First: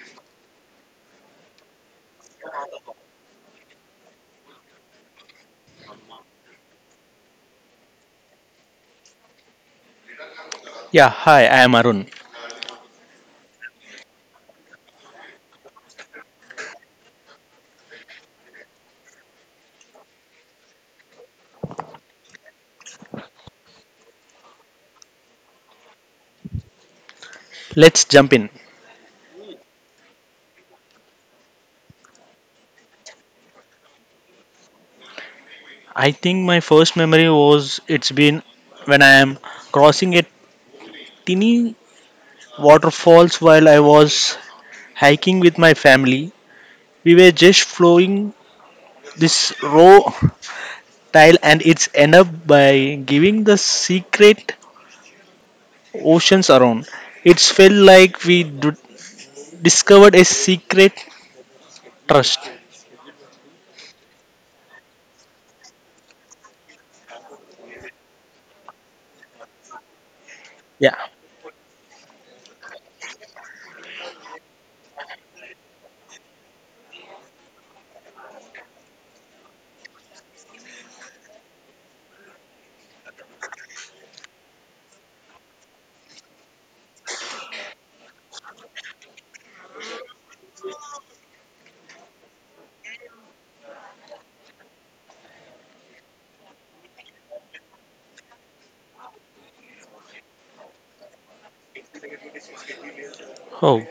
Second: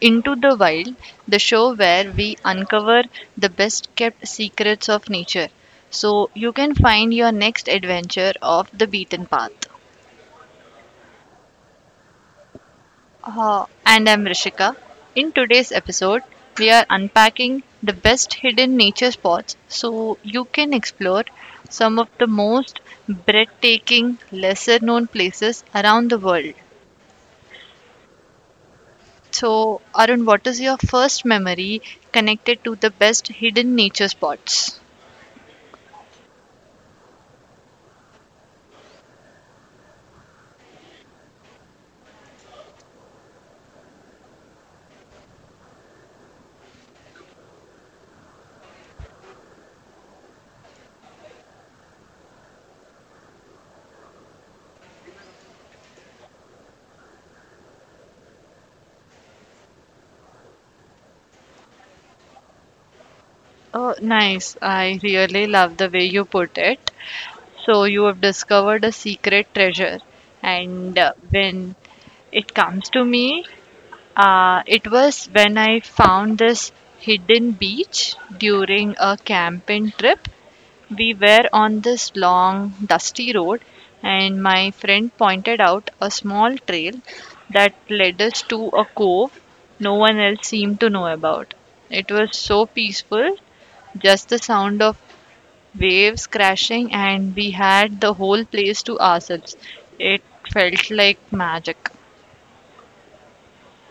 Into the Wild, the show where we uncover the best kept secrets of nature so you can find your next adventure off the beaten path. Yeah, hi, I am Arun. And I'm Rishika. In today's episode, we are unpacking the best hidden nature spots so you can explore some of the most breathtaking, lesser known places around the world. Let's jump in. So, Arun, what is your first memory connected to the best hidden nature spots? I think my first memory was it's been when I am crossing a tiny waterfalls while I was hiking with my family. We were just flowing this raw tile and it's end up by giving the secret oceans around. It's felt like we discovered a secret trust. Oh, nice. I really love the way you put it. So, you have discovered a secret treasure. Yeah. And when it comes to me, it was when I found this hidden beach during a camping trip. We were on this long, dusty road, and my friend pointed out a small trail that led us to a cove no one else seemed to know about. It was so peaceful, just the sound of waves crashing, and we had the whole place to ourselves. It felt like magic. Oh,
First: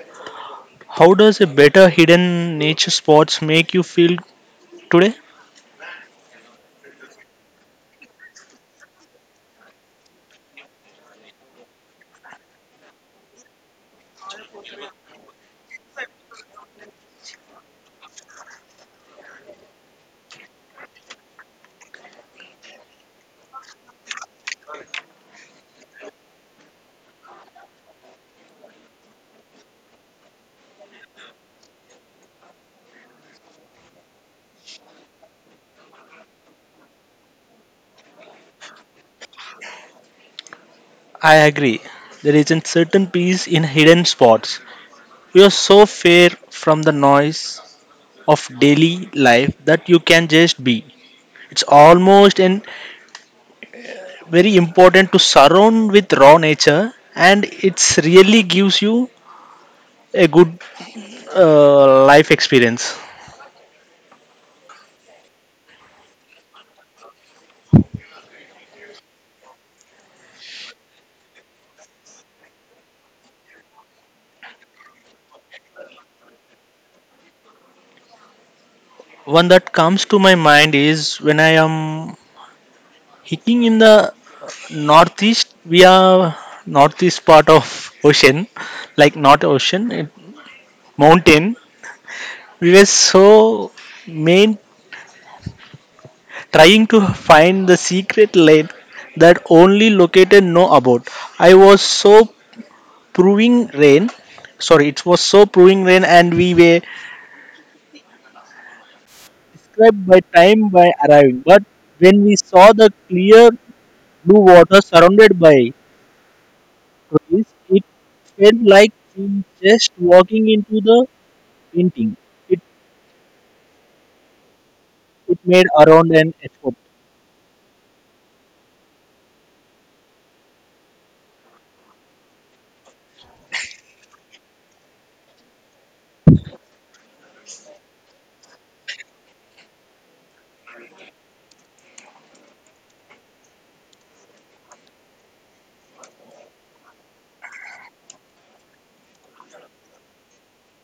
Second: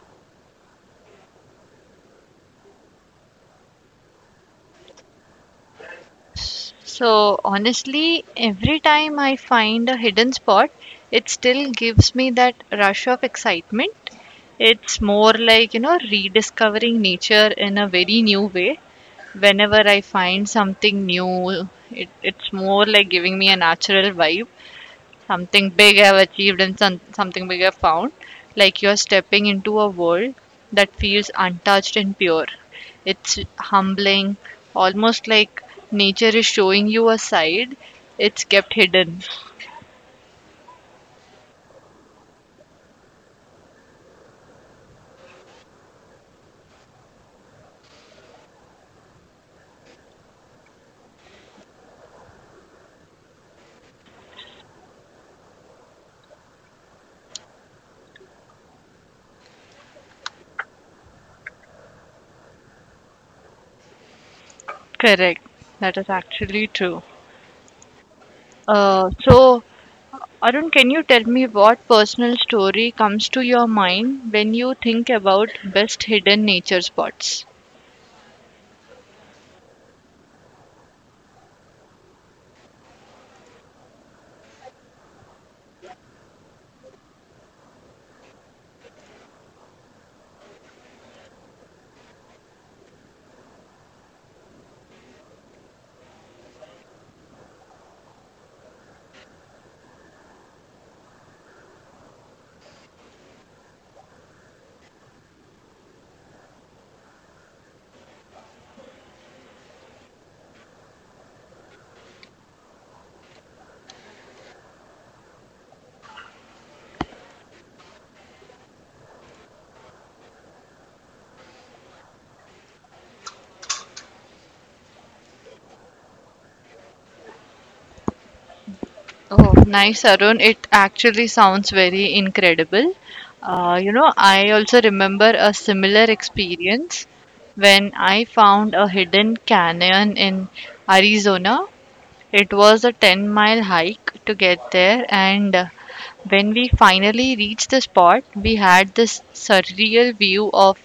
how does a better hidden nature spots make you feel today? So honestly, every time I find a hidden spot, it still gives me that rush of excitement. It's more like, you know, rediscovering nature in a very new way. Whenever I find something new, it's more like giving me a natural vibe, something big I've achieved and something big I've found. Like you're stepping into a world that feels untouched and pure. It's humbling, almost like nature is showing you a side it's kept hidden. I agree. There is a certain peace in hidden spots. You are so far from the noise of daily life that you can just be. It's almost and very important to surround with raw nature, and it's really gives you a good life experience. Correct. That is actually true. So, Arun, can you tell me what personal story comes to your mind when you think about best hidden nature spots? One that comes to my mind is when I am hiking in the northeast. We are northeast part of ocean, like not ocean, it, mountain. We were so main trying to find the secret lane that only located know about. I was so proving rain. Sorry, it was so proving rain, and we were trapped by time by arriving. But when we saw the clear blue water surrounded by trees, it felt like we just walking into the painting. It it made around an effort. Oh, nice, Arun. It actually sounds very incredible. You know, I also remember a similar experience when I found a hidden canyon in Arizona. It was a 10-mile hike to get there, and when we finally reached the spot, we had this surreal view of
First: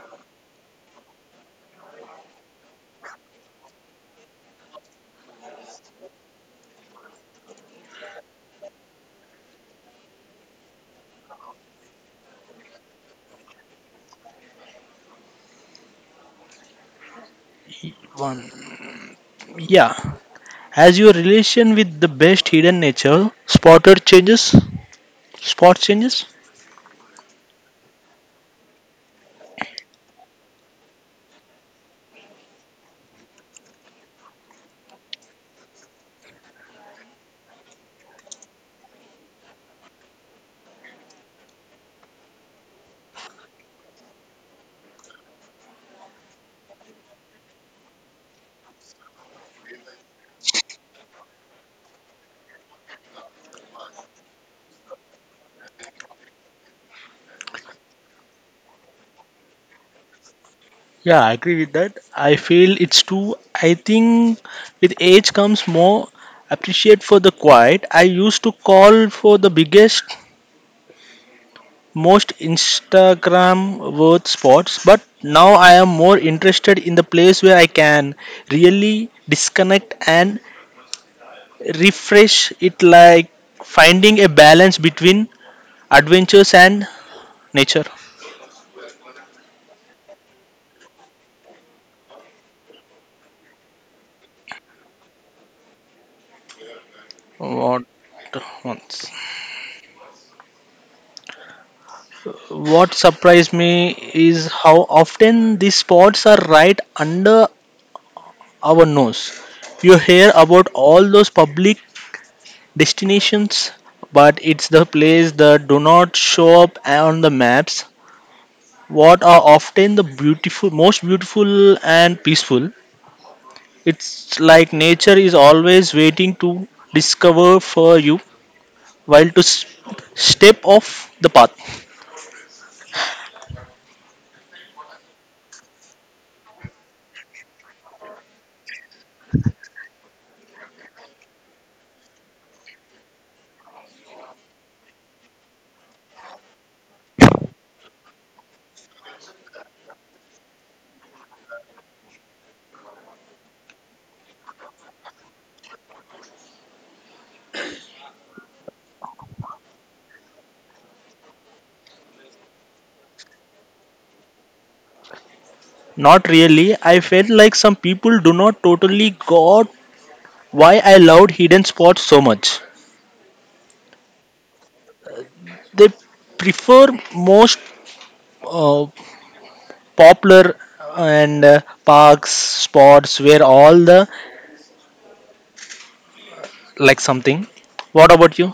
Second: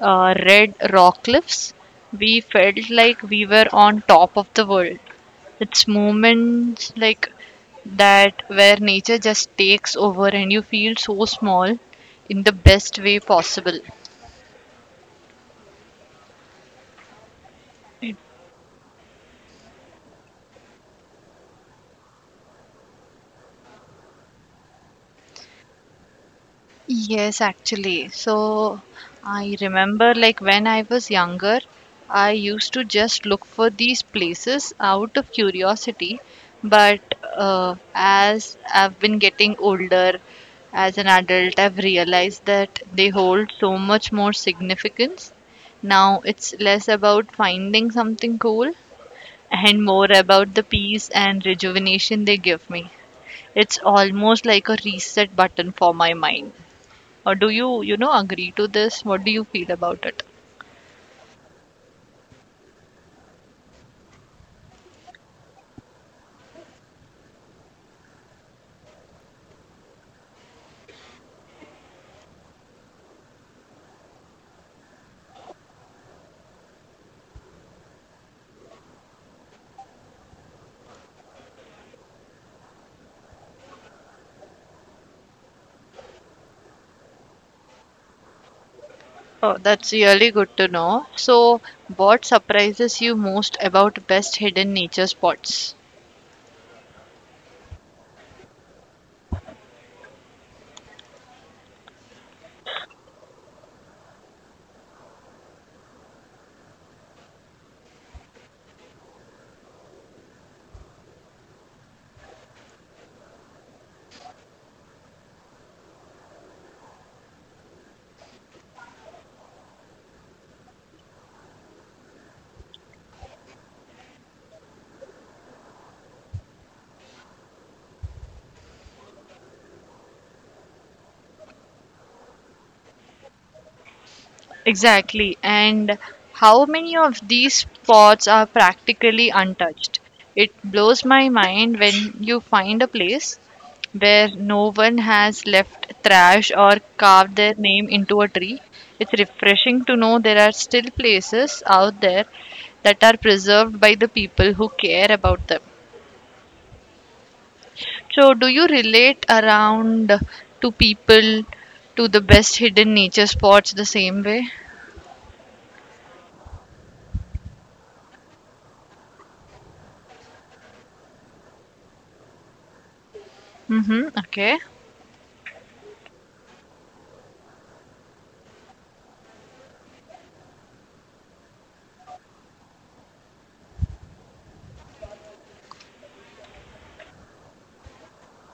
red rock cliffs. We felt like we were on top of the world. It's moments like that where nature just takes over and you feel so small in the best way possible. One. Yeah. Has your relation with the best hidden nature spotted changes? Spot changes? Yes, actually. So I remember like when I was younger, I used to just look for these places out of curiosity. But as I've been getting older, as an adult, I've realized that they hold so much more significance. Now it's less about finding something cool and more about the peace and rejuvenation they give me. It's almost like a reset button for my mind. Or do you, you know, agree to this? What do you feel about it? Yeah, I agree with that. I feel it's too. I think with age comes more appreciate for the quiet. I used to call for the biggest, most Instagram worth spots, but now I am more interested in the place where I can really disconnect and refresh it like finding a balance between adventures and nature. Oh, that's really good to know. So, what surprises you most about best hidden nature spots? What once? What surprised me is how often these spots are right under our nose. You hear about all those public destinations, but it's the place that do not show up on the maps. What are often the beautiful, most beautiful and peaceful. It's like nature is always waiting to discover for you, while to step off the path. Exactly. And how many of these spots are practically untouched? It blows my mind when you find a place where no one has left trash or carved their name into a tree. It's refreshing to know there are still places out there that are preserved by the people who care about them. So, do you relate around to people to the best hidden nature spots the same way? Not really. I felt like some people do not totally got why I loved hidden spots so much. Mm-hmm. Okay. They prefer most uh, popular and parks spots where all the like something. What about you?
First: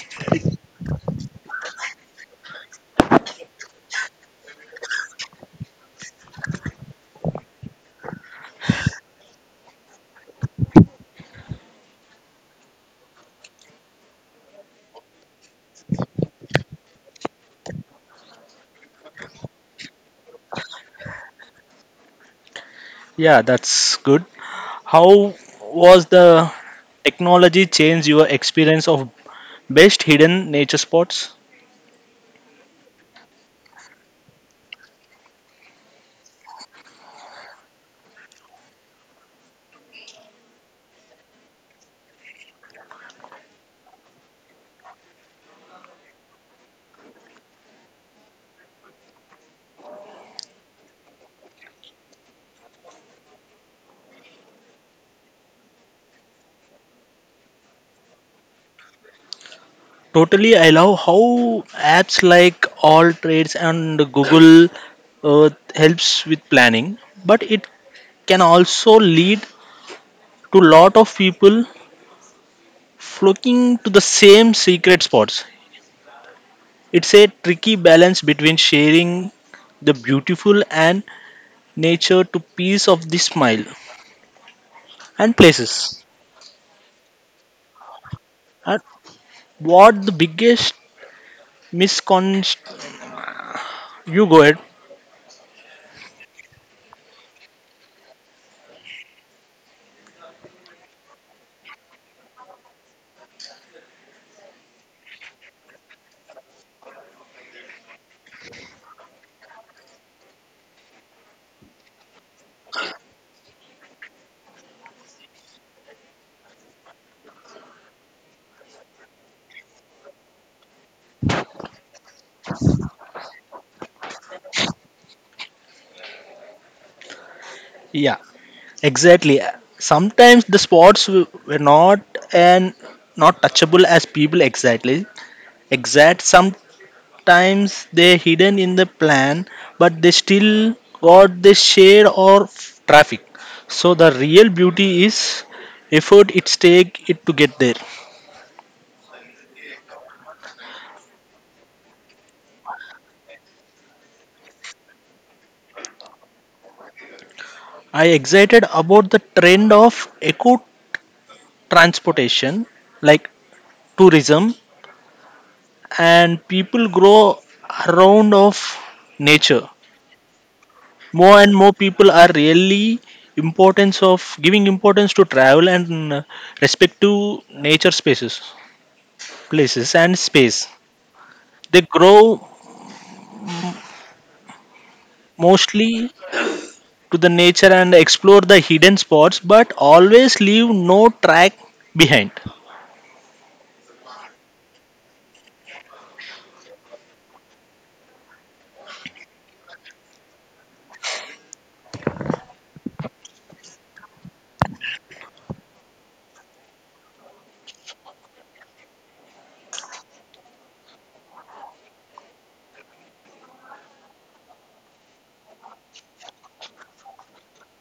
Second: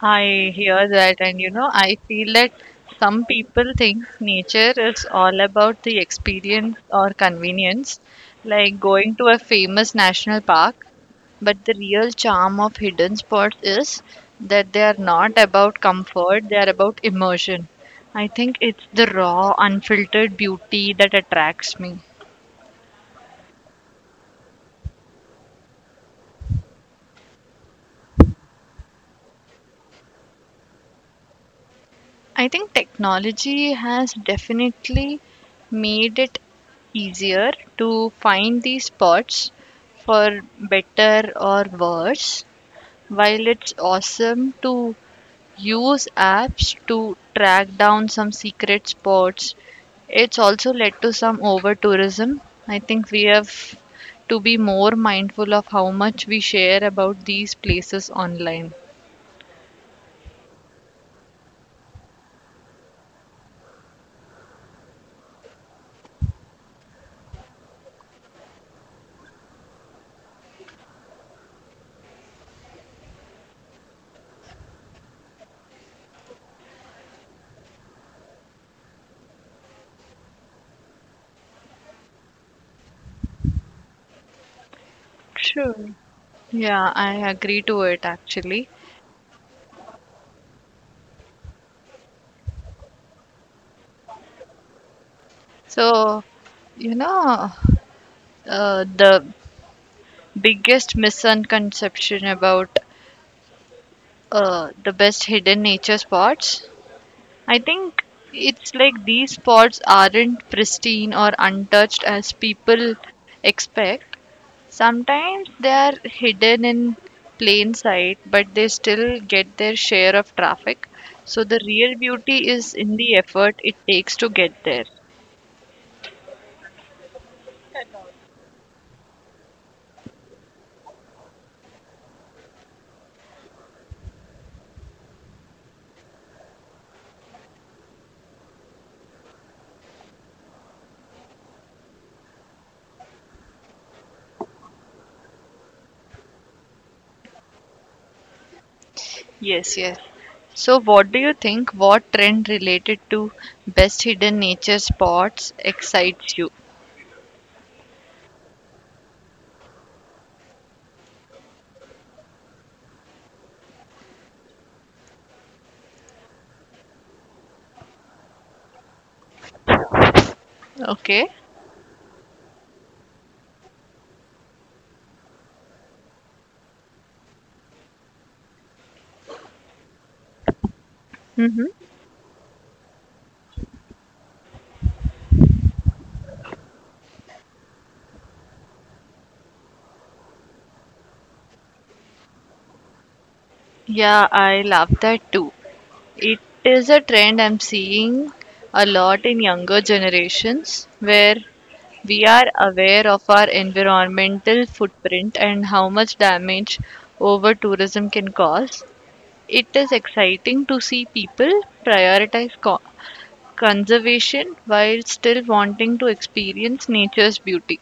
I hear that, and you know, I feel that some people think nature is all about the experience or convenience, like going to a famous national park. But the real charm of hidden spots is that they are not about comfort, they are about immersion. I think it's the raw, unfiltered beauty that attracts me. Yeah, that's good. How was the technology change your experience of best hidden nature spots? I think technology has definitely made it easier to find these spots for better or worse. While it's awesome to use apps to track down some secret spots, it's also led to some over tourism. I think we have to be more mindful of how much we share about these places online. Totally. I love how apps like all trades and google earth helps with planning, but it can also lead to lot of people flocking to the same secret spots. It's a tricky balance between sharing the beautiful and nature to piece of the smile and Sure. places, Yeah, I agree to it actually. and what the biggest misconception? You go ahead. So, you know, the biggest misconception about the best hidden nature spots, I think it's like these spots aren't pristine or untouched as people expect. Sometimes they are hidden in plain sight, but they still get their share of traffic. So the real beauty is in the effort it takes to get there. Yeah. Exactly. Sometimes the spots were not and not touchable as people exactly exact. Sometimes they're hidden in the plan, but they still got the shade or traffic. So the real beauty is effort it's take it to get there. Yes, yes. So, what do you think? What trend related to best hidden nature spots excites you? I excited about the trend of eco transportation, like tourism, and people grow around of nature. Okay. More and more people are really importance of giving importance to travel and respect to nature spaces, places and space. Mm-hmm. They grow mostly to the nature and explore the hidden spots, but always leave no track behind. Yeah, I love that too. It is a trend I'm seeing a lot in younger generations where we are aware of our environmental footprint and how much damage over tourism can cause. It is exciting to see people prioritize conservation while still wanting to experience nature's beauty.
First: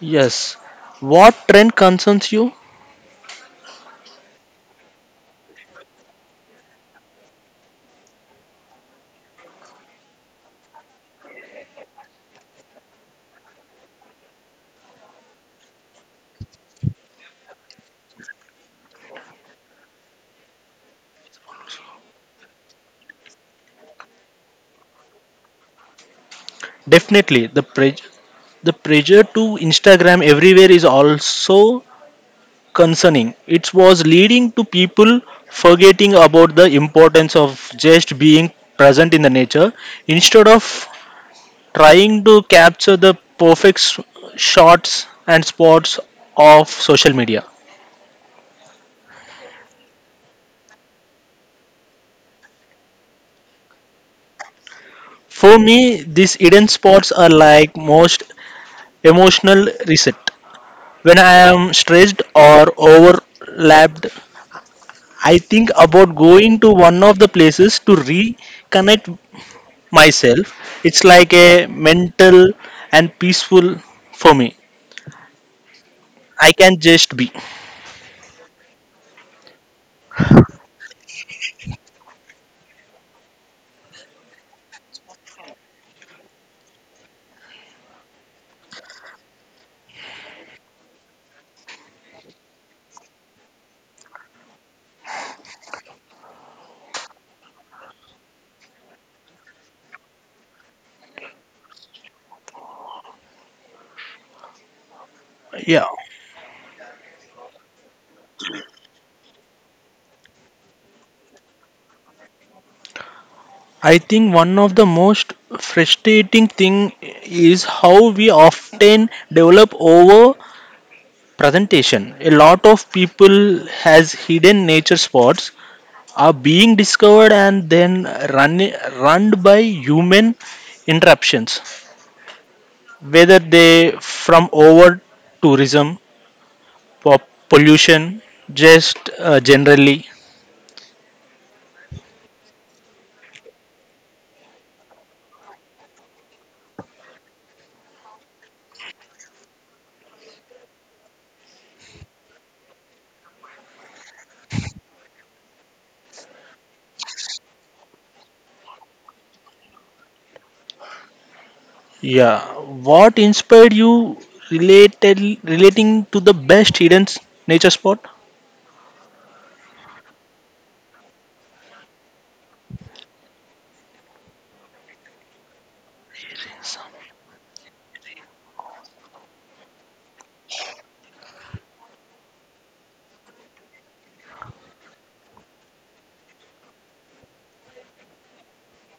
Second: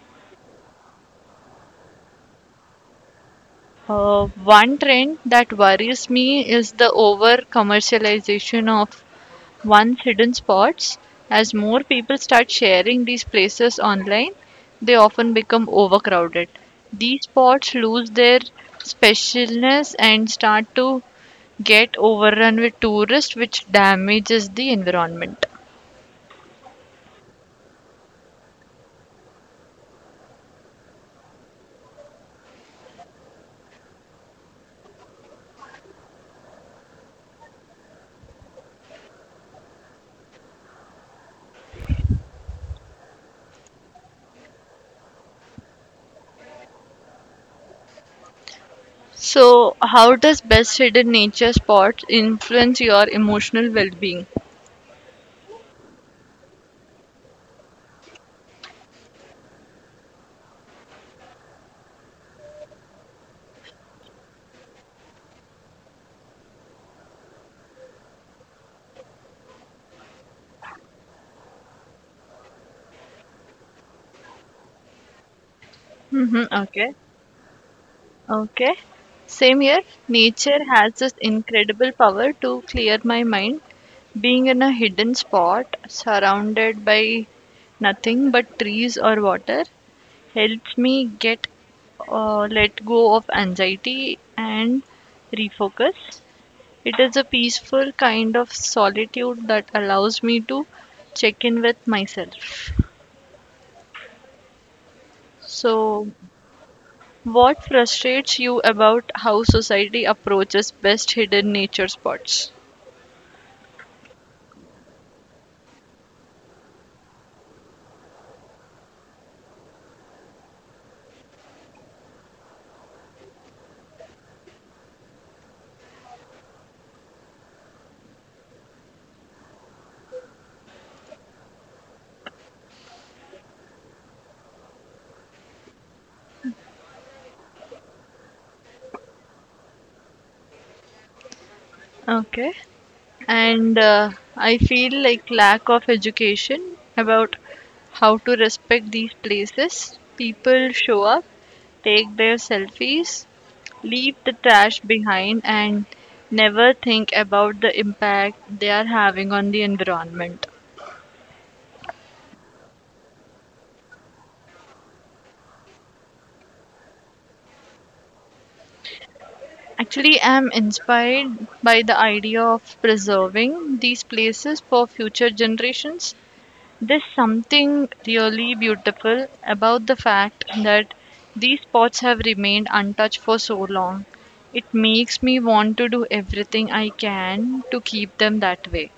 Yes. What trend concerns you? One trend that worries me is the over commercialization of one's hidden spots. As more people start sharing these places online, they often become overcrowded. These spots lose their specialness and start to get overrun with tourists, which damages the environment. Definitely the the pressure to instagram everywhere is also concerning. It was leading to people forgetting about the importance of just being present in the nature instead of trying to capture the perfect shots and spots of social media. So, how does best hidden nature spots influence your emotional well-being? For me, these hidden spots are like most emotional reset. When I am stressed or overlapped, I think about going to one of the places to reconnect myself. It's like a mental and peaceful for me. Hmm. I can Okay, just be. okay. Same here. Nature has this incredible power to clear my mind. Being in a hidden spot, surrounded by nothing but trees or water, helps me get, let go of anxiety and refocus. It is a peaceful kind of solitude that allows me to check in with myself. Yeah. So, what frustrates you about how society approaches best hidden nature spots? I think one of the most frustrating thing is how we often develop over presentation. A lot of people has hidden nature spots are being discovered and then run run by human interruptions, whether they from over tourism, po- pollution, just generally. Okay. And I feel like lack of education about how to respect these places. People show up, take their selfies, leave the trash behind, and never think about the impact they are having on the environment. Yeah. What inspired you related relating to the best hidden nature spot? Actually, I'm inspired by the idea of preserving these places for future generations. There's something really beautiful about the fact that these spots have remained untouched for so long. It makes me want to do everything I can to keep them that way.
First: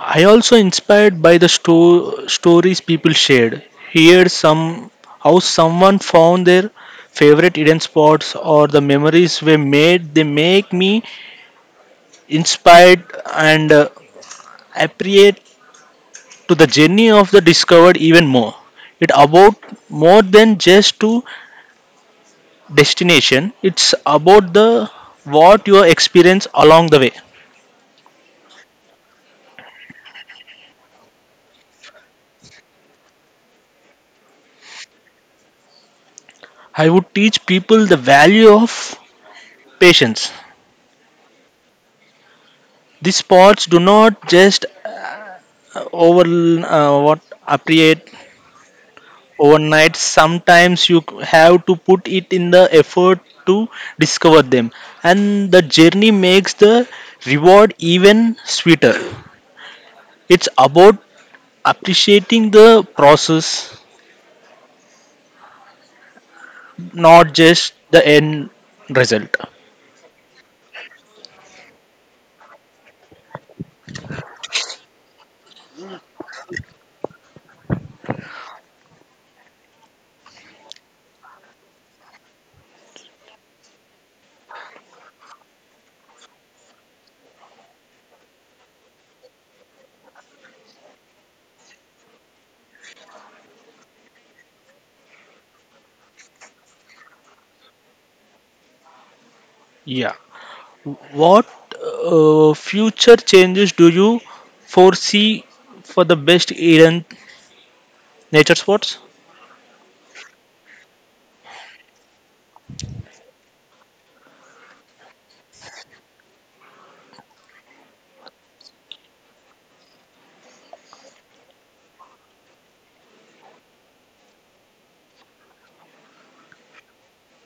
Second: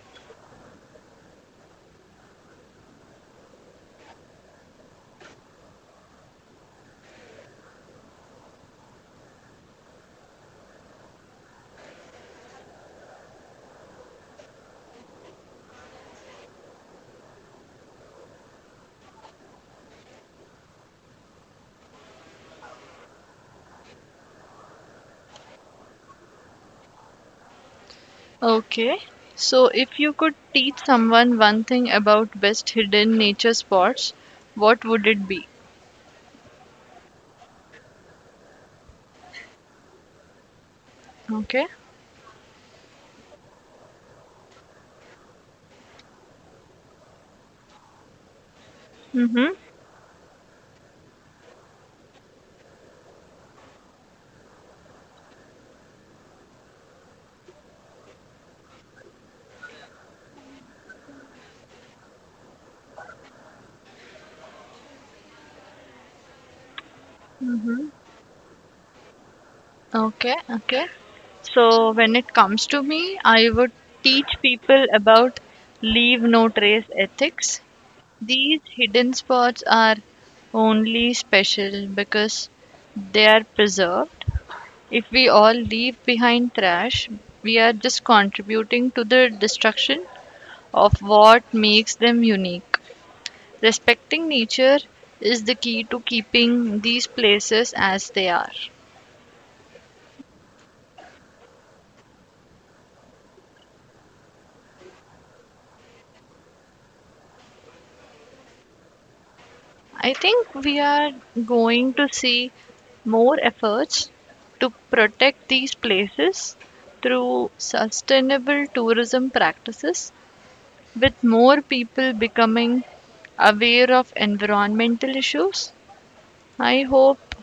I also inspired by the stories people shared. Here, some how someone found their favorite hidden spots or the memories were made. They make me inspired and appreciate to the journey of the discovered even more. It about more than just to destination. It's about the what you experience along the way. Okay, so if you could teach someone one thing about best hidden nature spots, what would it be? I would teach people the value of patience. Okay. These spots do not just over what appreciate Mm-hmm. overnight. Sometimes you have to put it in the effort to discover them, and the journey makes the reward even sweeter. It's about appreciating the process, not just Mm-hmm. the end result. Okay, okay. So, when it comes to me, I would teach people about leave no trace ethics. These hidden spots are only special because they are preserved. If we all leave behind trash, we are just contributing to the destruction of what makes them unique. Respecting nature is the key to keeping these places as they are. Yeah. What future changes do you foresee for the best Indian nature spots? I think we are going to see more efforts to protect these places through sustainable tourism practices, with more people becoming aware of environmental issues. I hope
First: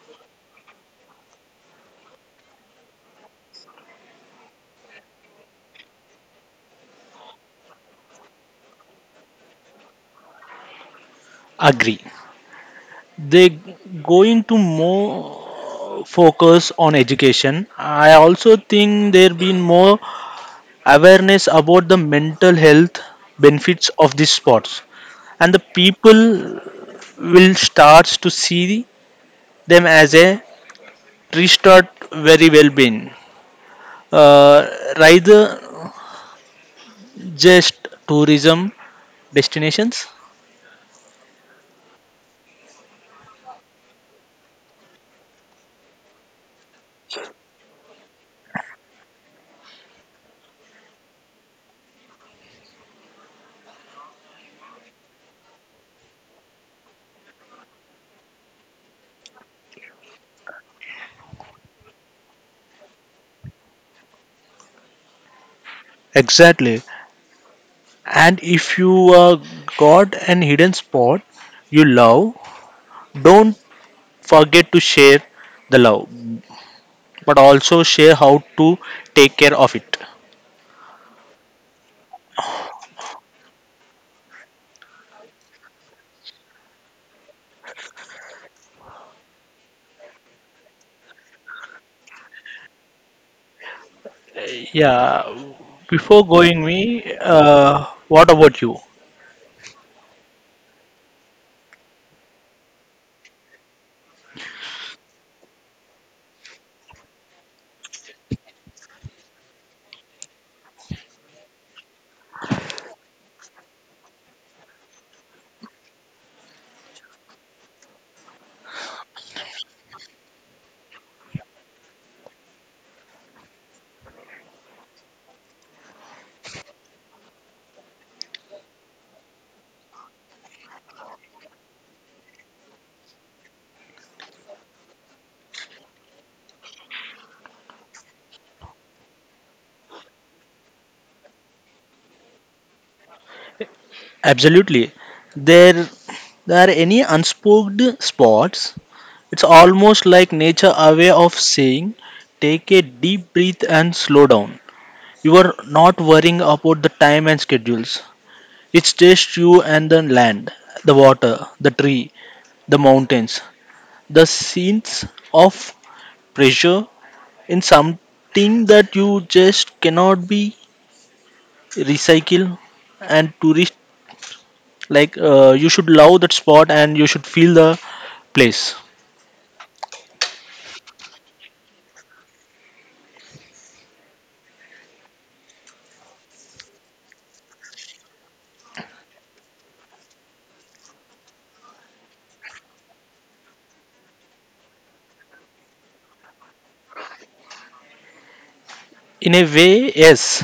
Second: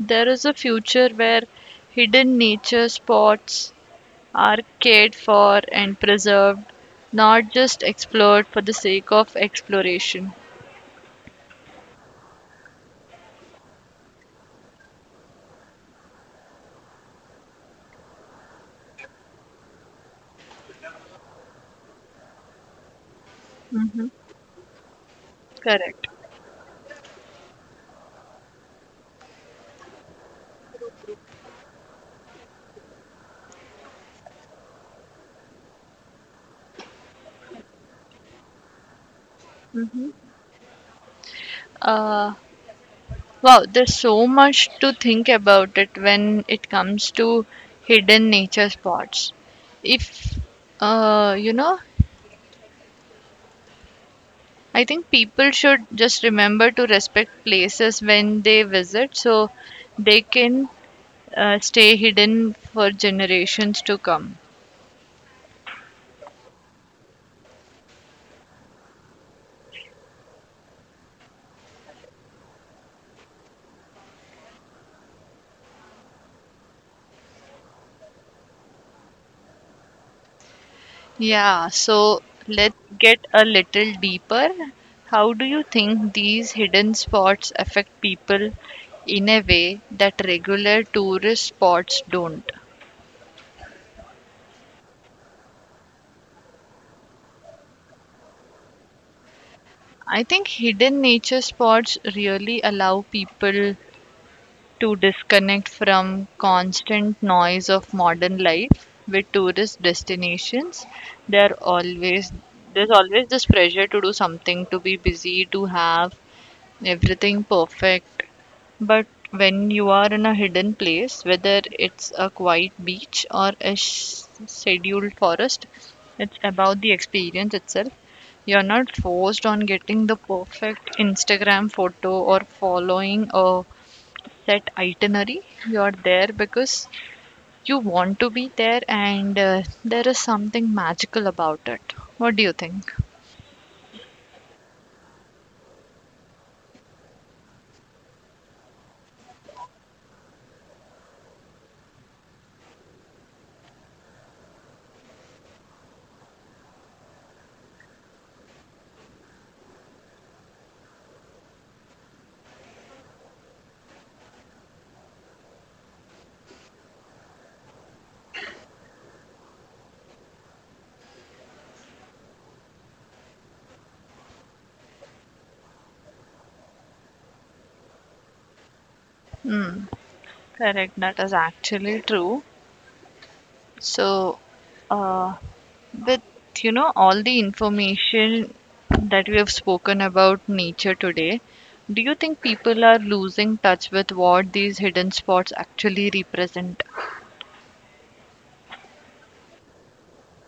there is a future where hidden nature spots are cared for and preserved, not just explored for the sake of exploration. Agree. They going to more focus on education. I also think there been more awareness about the mental health benefits Hmm. of these sports, and the Correct. people will start to see them as a restart very well being, uh, rather just tourism destinations. hmm Uh, Wow, there's so much to think about it when it comes to hidden nature spots. If you know, I think people should just remember to respect places when they visit so they can stay hidden for generations to come. Exactly. And if you got an hidden spot you love, don't forget to share the love, but also share how to take care of it. Yeah, so let's get a little deeper. How do you think these hidden spots affect people in a way that regular tourist spots don't? Yeah, before going me, what about you? I think hidden nature spots really allow people to disconnect from constant noise of modern life with tourist destinations. There always there's always this pressure to do something, to be busy, to have everything perfect. But when you are in a hidden place, whether it's a quiet beach or a scheduled forest, it's about the experience itself. You're not forced on getting the perfect Instagram photo or following a set itinerary. You're there because you want to be there, and there is something magical about it. What do you think? Absolutely. There, there are any unspoken spots. It's almost like nature aware of saying, take a deep breath and slow down. You are not worrying about the time and schedules. It's just you and the land, the water, the tree, the mountains, the scenes of pressure in something that you just cannot be recycled and tourist like you should love that spot and you should feel the place. Hmm, correct, that is actually true. So, uh, with you know all the information that we have spoken about nature today, do you think people are losing touch with what these hidden spots actually represent? In a way, yes,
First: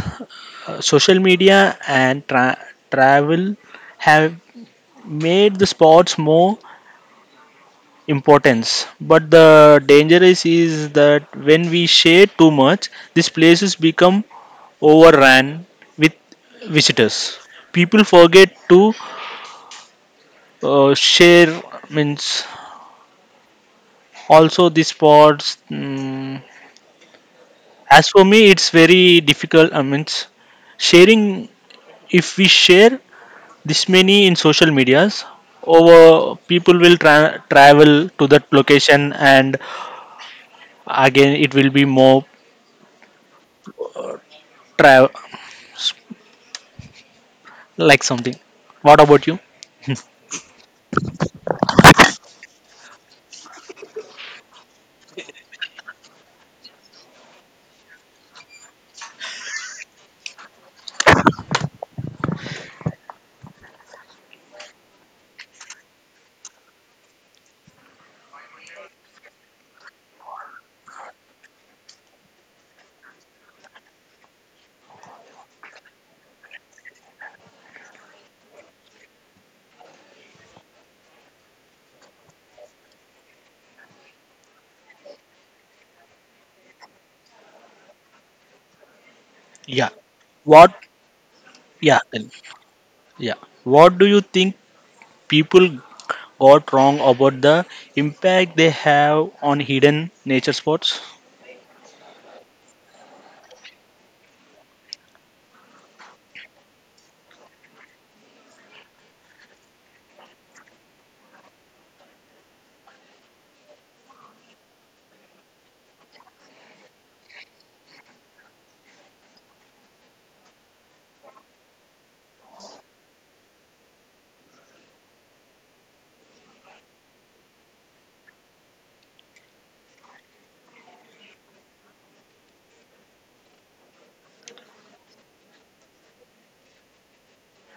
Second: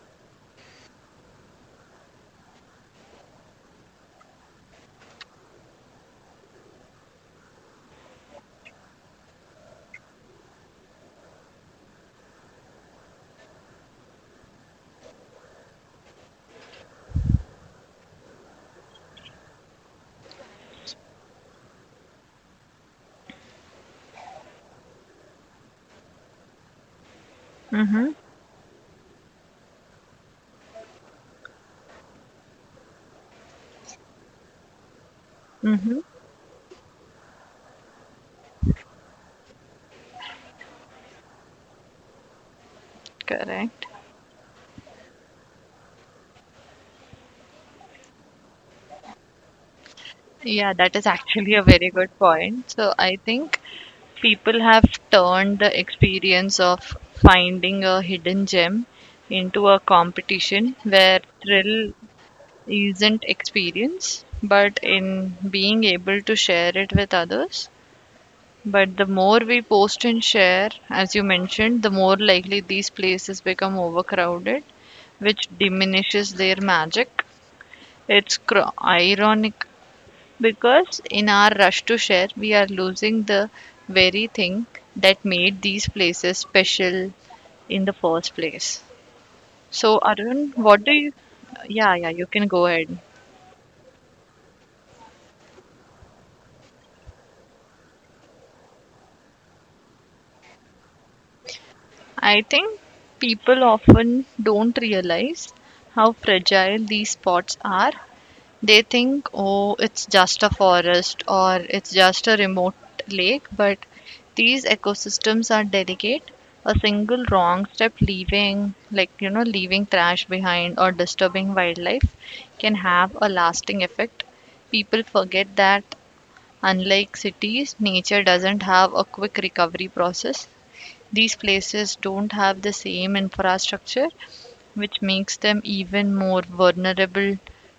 social media and travel have made the spots more importance, but the danger is that when we share too much, these places become overrun with visitors. People forget to share means also the spots. As Mm-hmm. for me, it's very difficult. I mean, sharing, if we share this many in social medias, Mm-hmm. over people will travel to that location, and again it will be more Correct. tra- like something. What about you? Yeah, that is actually a very good point. So I think people have turned the experience of finding a hidden gem into a competition where thrill isn't experience, but in being able to share it with others. But the more we post and share, as you mentioned, the more likely these places become overcrowded, which diminishes their magic. It's ironic because in our rush to share, we are losing the very thing that made these places special in the first place. Yeah. So, Arun, What? what do you? Yeah, Yeah, yeah, tell you me. can go ahead. Yeah. What do you think people got wrong about the impact they have on hidden nature spots? I think people often don't realize how fragile these spots are. They think, oh, it's just a forest or it's just a remote lake, but these ecosystems are delicate. A single wrong step, leaving, like, you know, leaving trash behind or disturbing wildlife, can have a lasting effect. People forget that, unlike cities, nature doesn't have a quick recovery process. These places don't have the same infrastructure, which makes them even more vulnerable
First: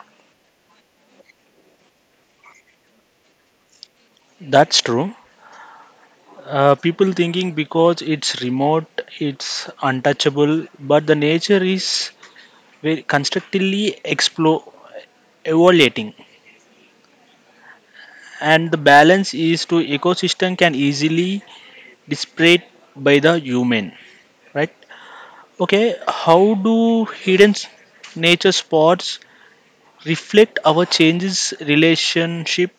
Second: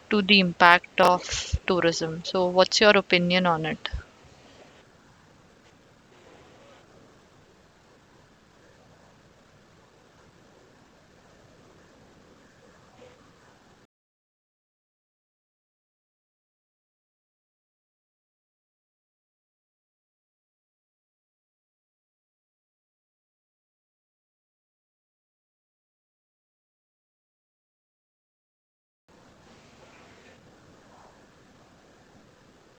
to the impact of tourism. So, what's your opinion on it? That's true. People thinking because it's remote, it's untouchable, but the nature is very constantly explore, evaluating, and the balance is to ecosystem can easily disparate by the human, right? Okay, how do hidden nature spots reflect our changes relationship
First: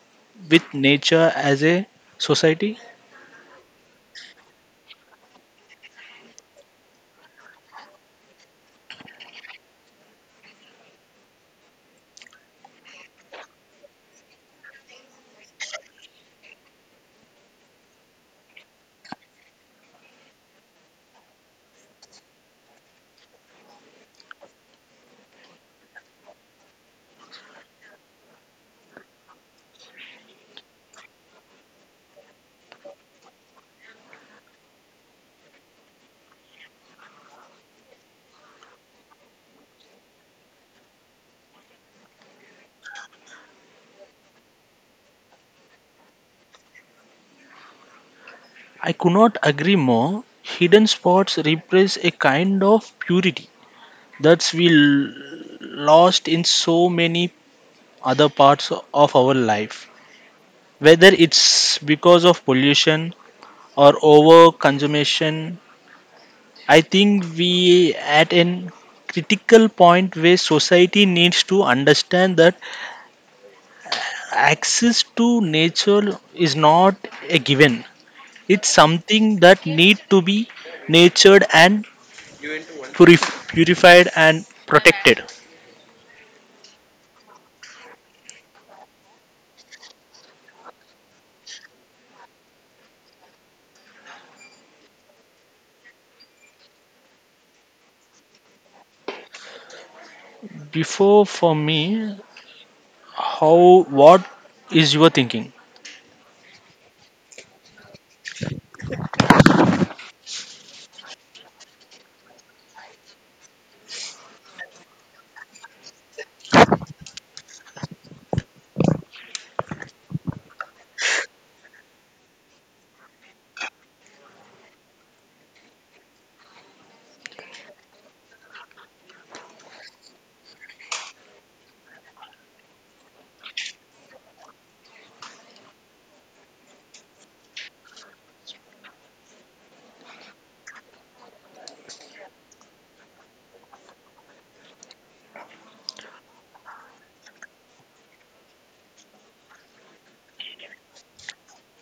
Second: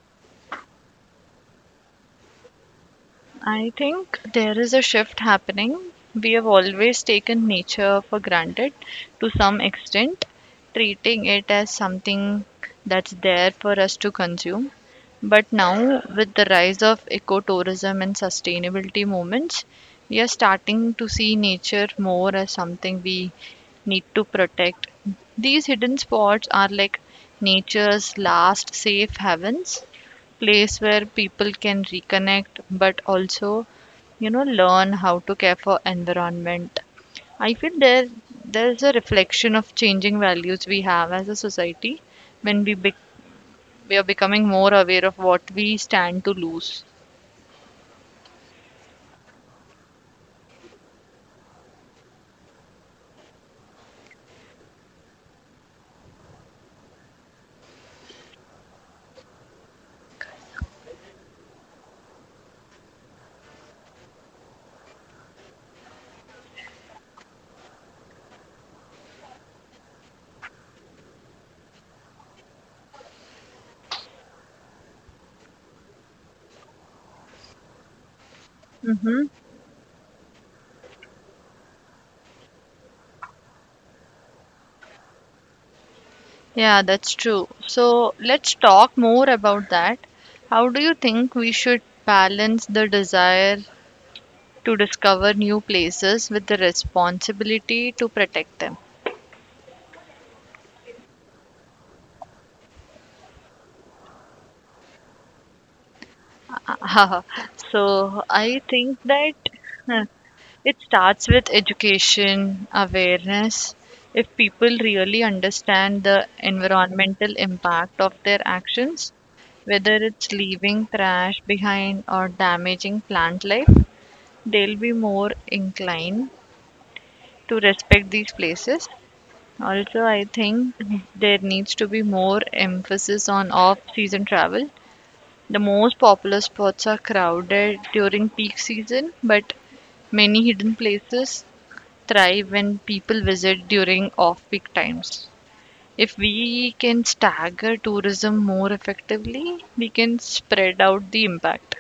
with nature as a society? I think there is a shift happening. We have always taken nature for granted to some extent, treating it as something that's there for us to consume. But now, with the rise of ecotourism and sustainability movements, we are starting to see nature more as something we need to protect. These hidden spots are like nature's last safe havens, place where people can reconnect but also you know learn how to care for environment. I feel there's a reflection of changing values we have as a society. When we are becoming more aware of what we stand to lose. I could not agree more. Hidden spots represent a kind of purity that we lost in so many other parts of our life. Whether it's because of pollution or over consumption, I think we at an critical point where society needs to understand that access to nature is not a given. It's Mm-hmm. something that need to be nurtured and purified and protected. Yeah, that's true. So let's talk more about that. How do you think we should balance the desire to discover new places with the responsibility to protect them? Before for me, how what is your thinking? Uh, so I think that uh, it starts with education awareness. If people really understand the environmental impact of their actions, whether it's leaving trash behind or damaging plant life, they'll be more inclined to respect these places. Also, I think there needs to be more emphasis on off season travel. The most popular spots are crowded during peak season, but many hidden places thrive when people visit during off peak times. If we can stagger tourism more effectively, we can spread out the impact.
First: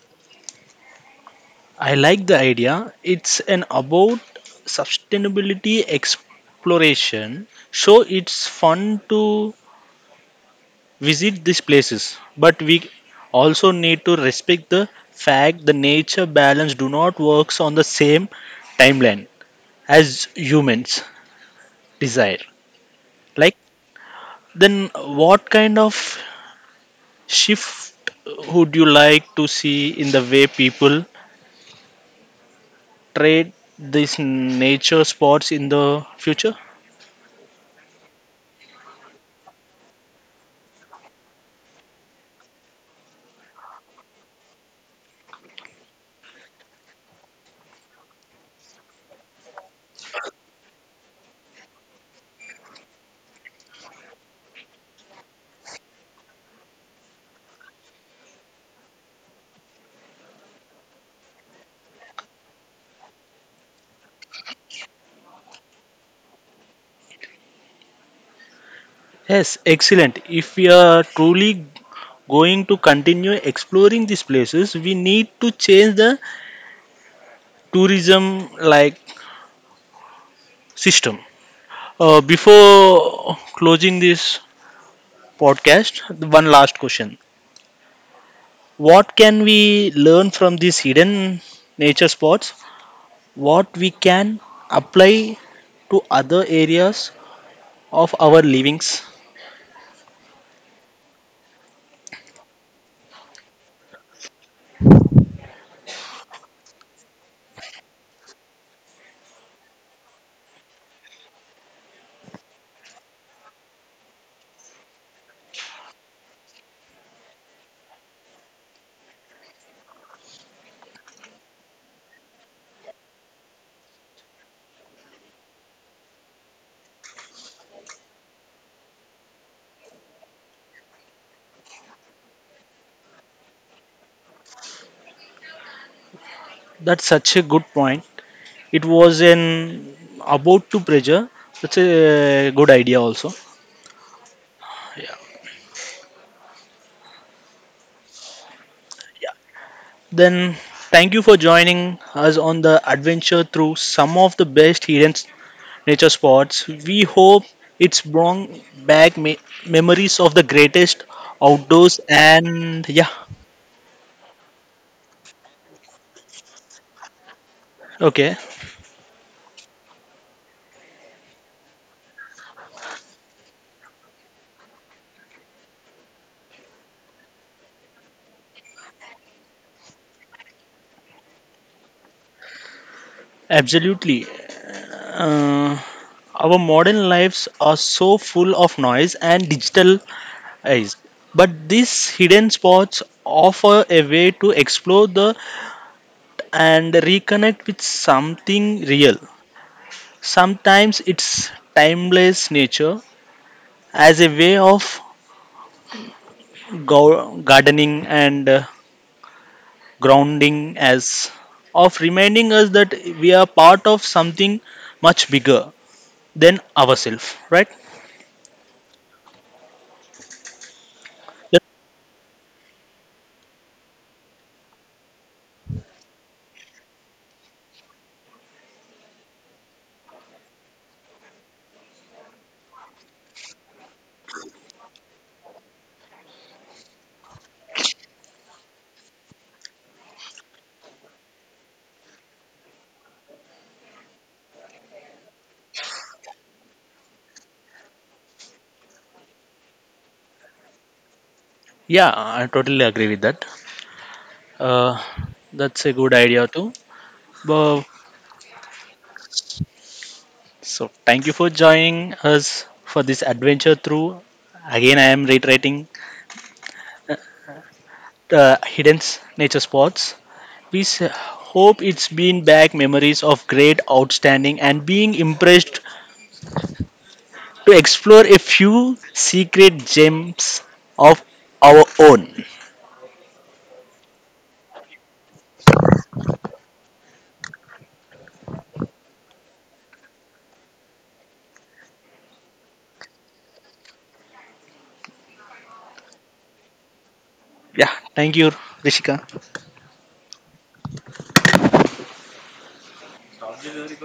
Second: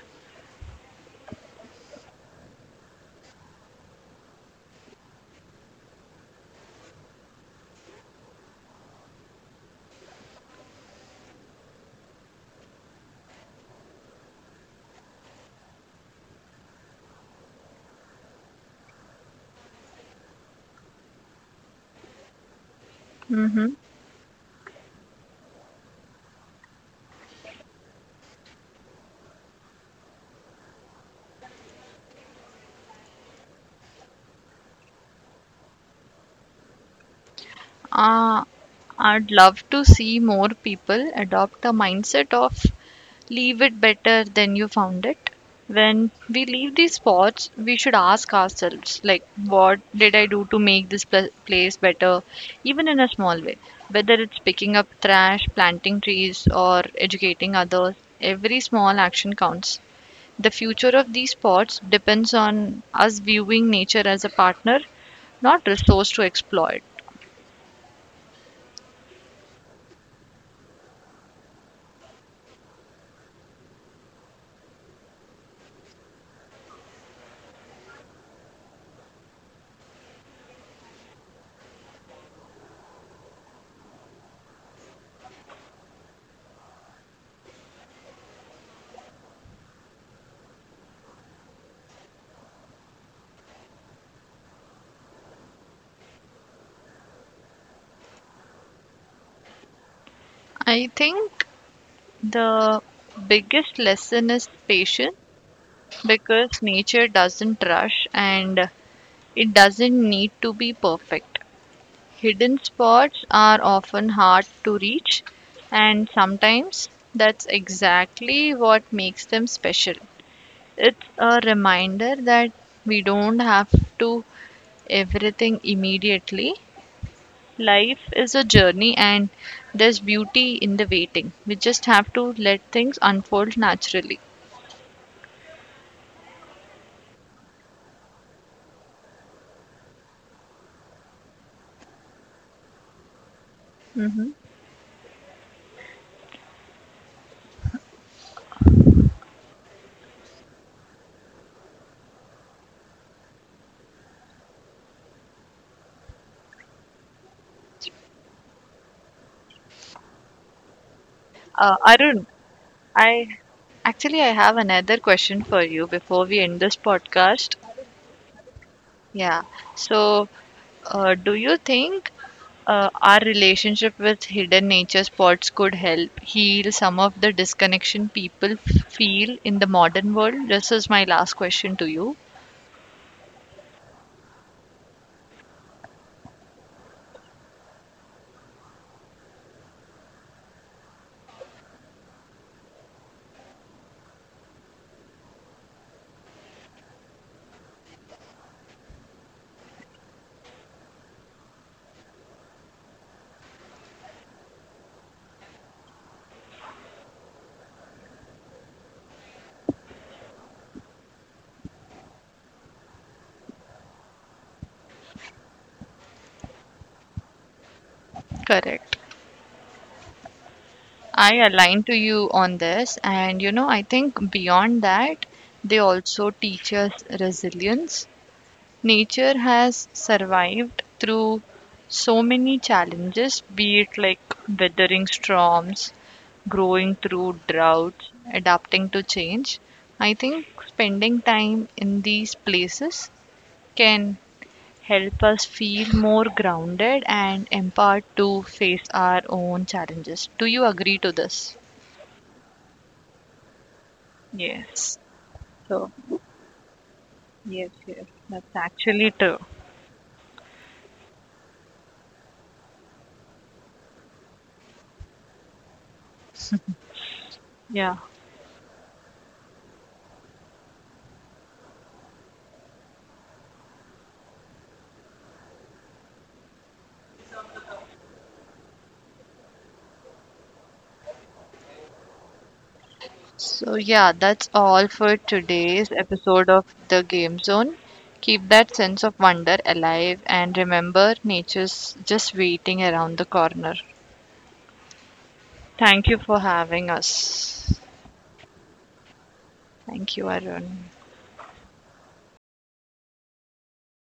I like the idea. It's an about sustainability exploration. So it's fun to visit these places, but we also need to respect the fact the nature balance do not works on the same timeline as humans desire. Like, Mm-hmm. then what kind of shift would you like to see in the way people trade these nature spots in the future? Uh, I'd love to see more people adopt a mindset of leave it better than you found it. When we leave these spots, we should ask ourselves, like, what did I do to make this place better, even in a small way? Whether it's picking up trash, planting trees, or educating others, every small action counts. The future of these spots depends on us viewing nature as a partner, not resource to exploit. Yes, excellent. If we are truly going to continue exploring these places, we need to change the tourism like system. Before closing this podcast, one last question. What can we learn from these hidden nature spots? What we can apply to other areas of our livings? I think the biggest lesson is patience because nature doesn't rush and it doesn't need to be perfect. Hidden spots are often hard to reach, and sometimes that's exactly what makes them special. It's a reminder that we don't have to everything immediately. Life is a journey and there's beauty in the waiting. We just have to let things unfold naturally. That's such a good point. It was an about to pressure. That's a good idea also. hmm Yeah. Yeah. Then thank you for joining us on the adventure through some of the best hidden nature spots. We hope it's brought back memories of the greatest outdoors Arun, and yeah, I actually I have another question for you before we end this podcast. okay, Yeah. So, do you think our relationship with hidden nature spots could help heal some of the disconnection people feel in the modern world? This is my last question to you. absolutely. Uh, our modern lives are so full of noise and digitalized, but these hidden spots offer a way to explore the and reconnect with something real. Sometimes it's timeless nature as a way of gardening and grounding us, of reminding us that we are part of something much bigger than ourselves, right? Correct. I That- align to you on this, and you know, I think beyond that, they also teach us resilience. Nature has survived through so many challenges, be it like weathering storms, growing through droughts, adapting to change. I think spending time in these places can help us feel more grounded and empowered to face our own challenges. Do you agree to this? Yeah, I totally agree with that. Yes. Uh, that's So, a good idea too. yes, Well, yes. That's actually true. so thank you for joining us for this adventure through. Again, I am reiterating Yeah. Hidden nature spots. We hope it's been back memories of great, outstanding, and being impressed to explore a few secret gems of our own. So, yeah, that's all for today's episode of The Game Zone. Keep that sense of wonder alive and remember, nature's just waiting around the corner. Thank you for having us. Yeah, thank you, Rishika. Thank you, Arun.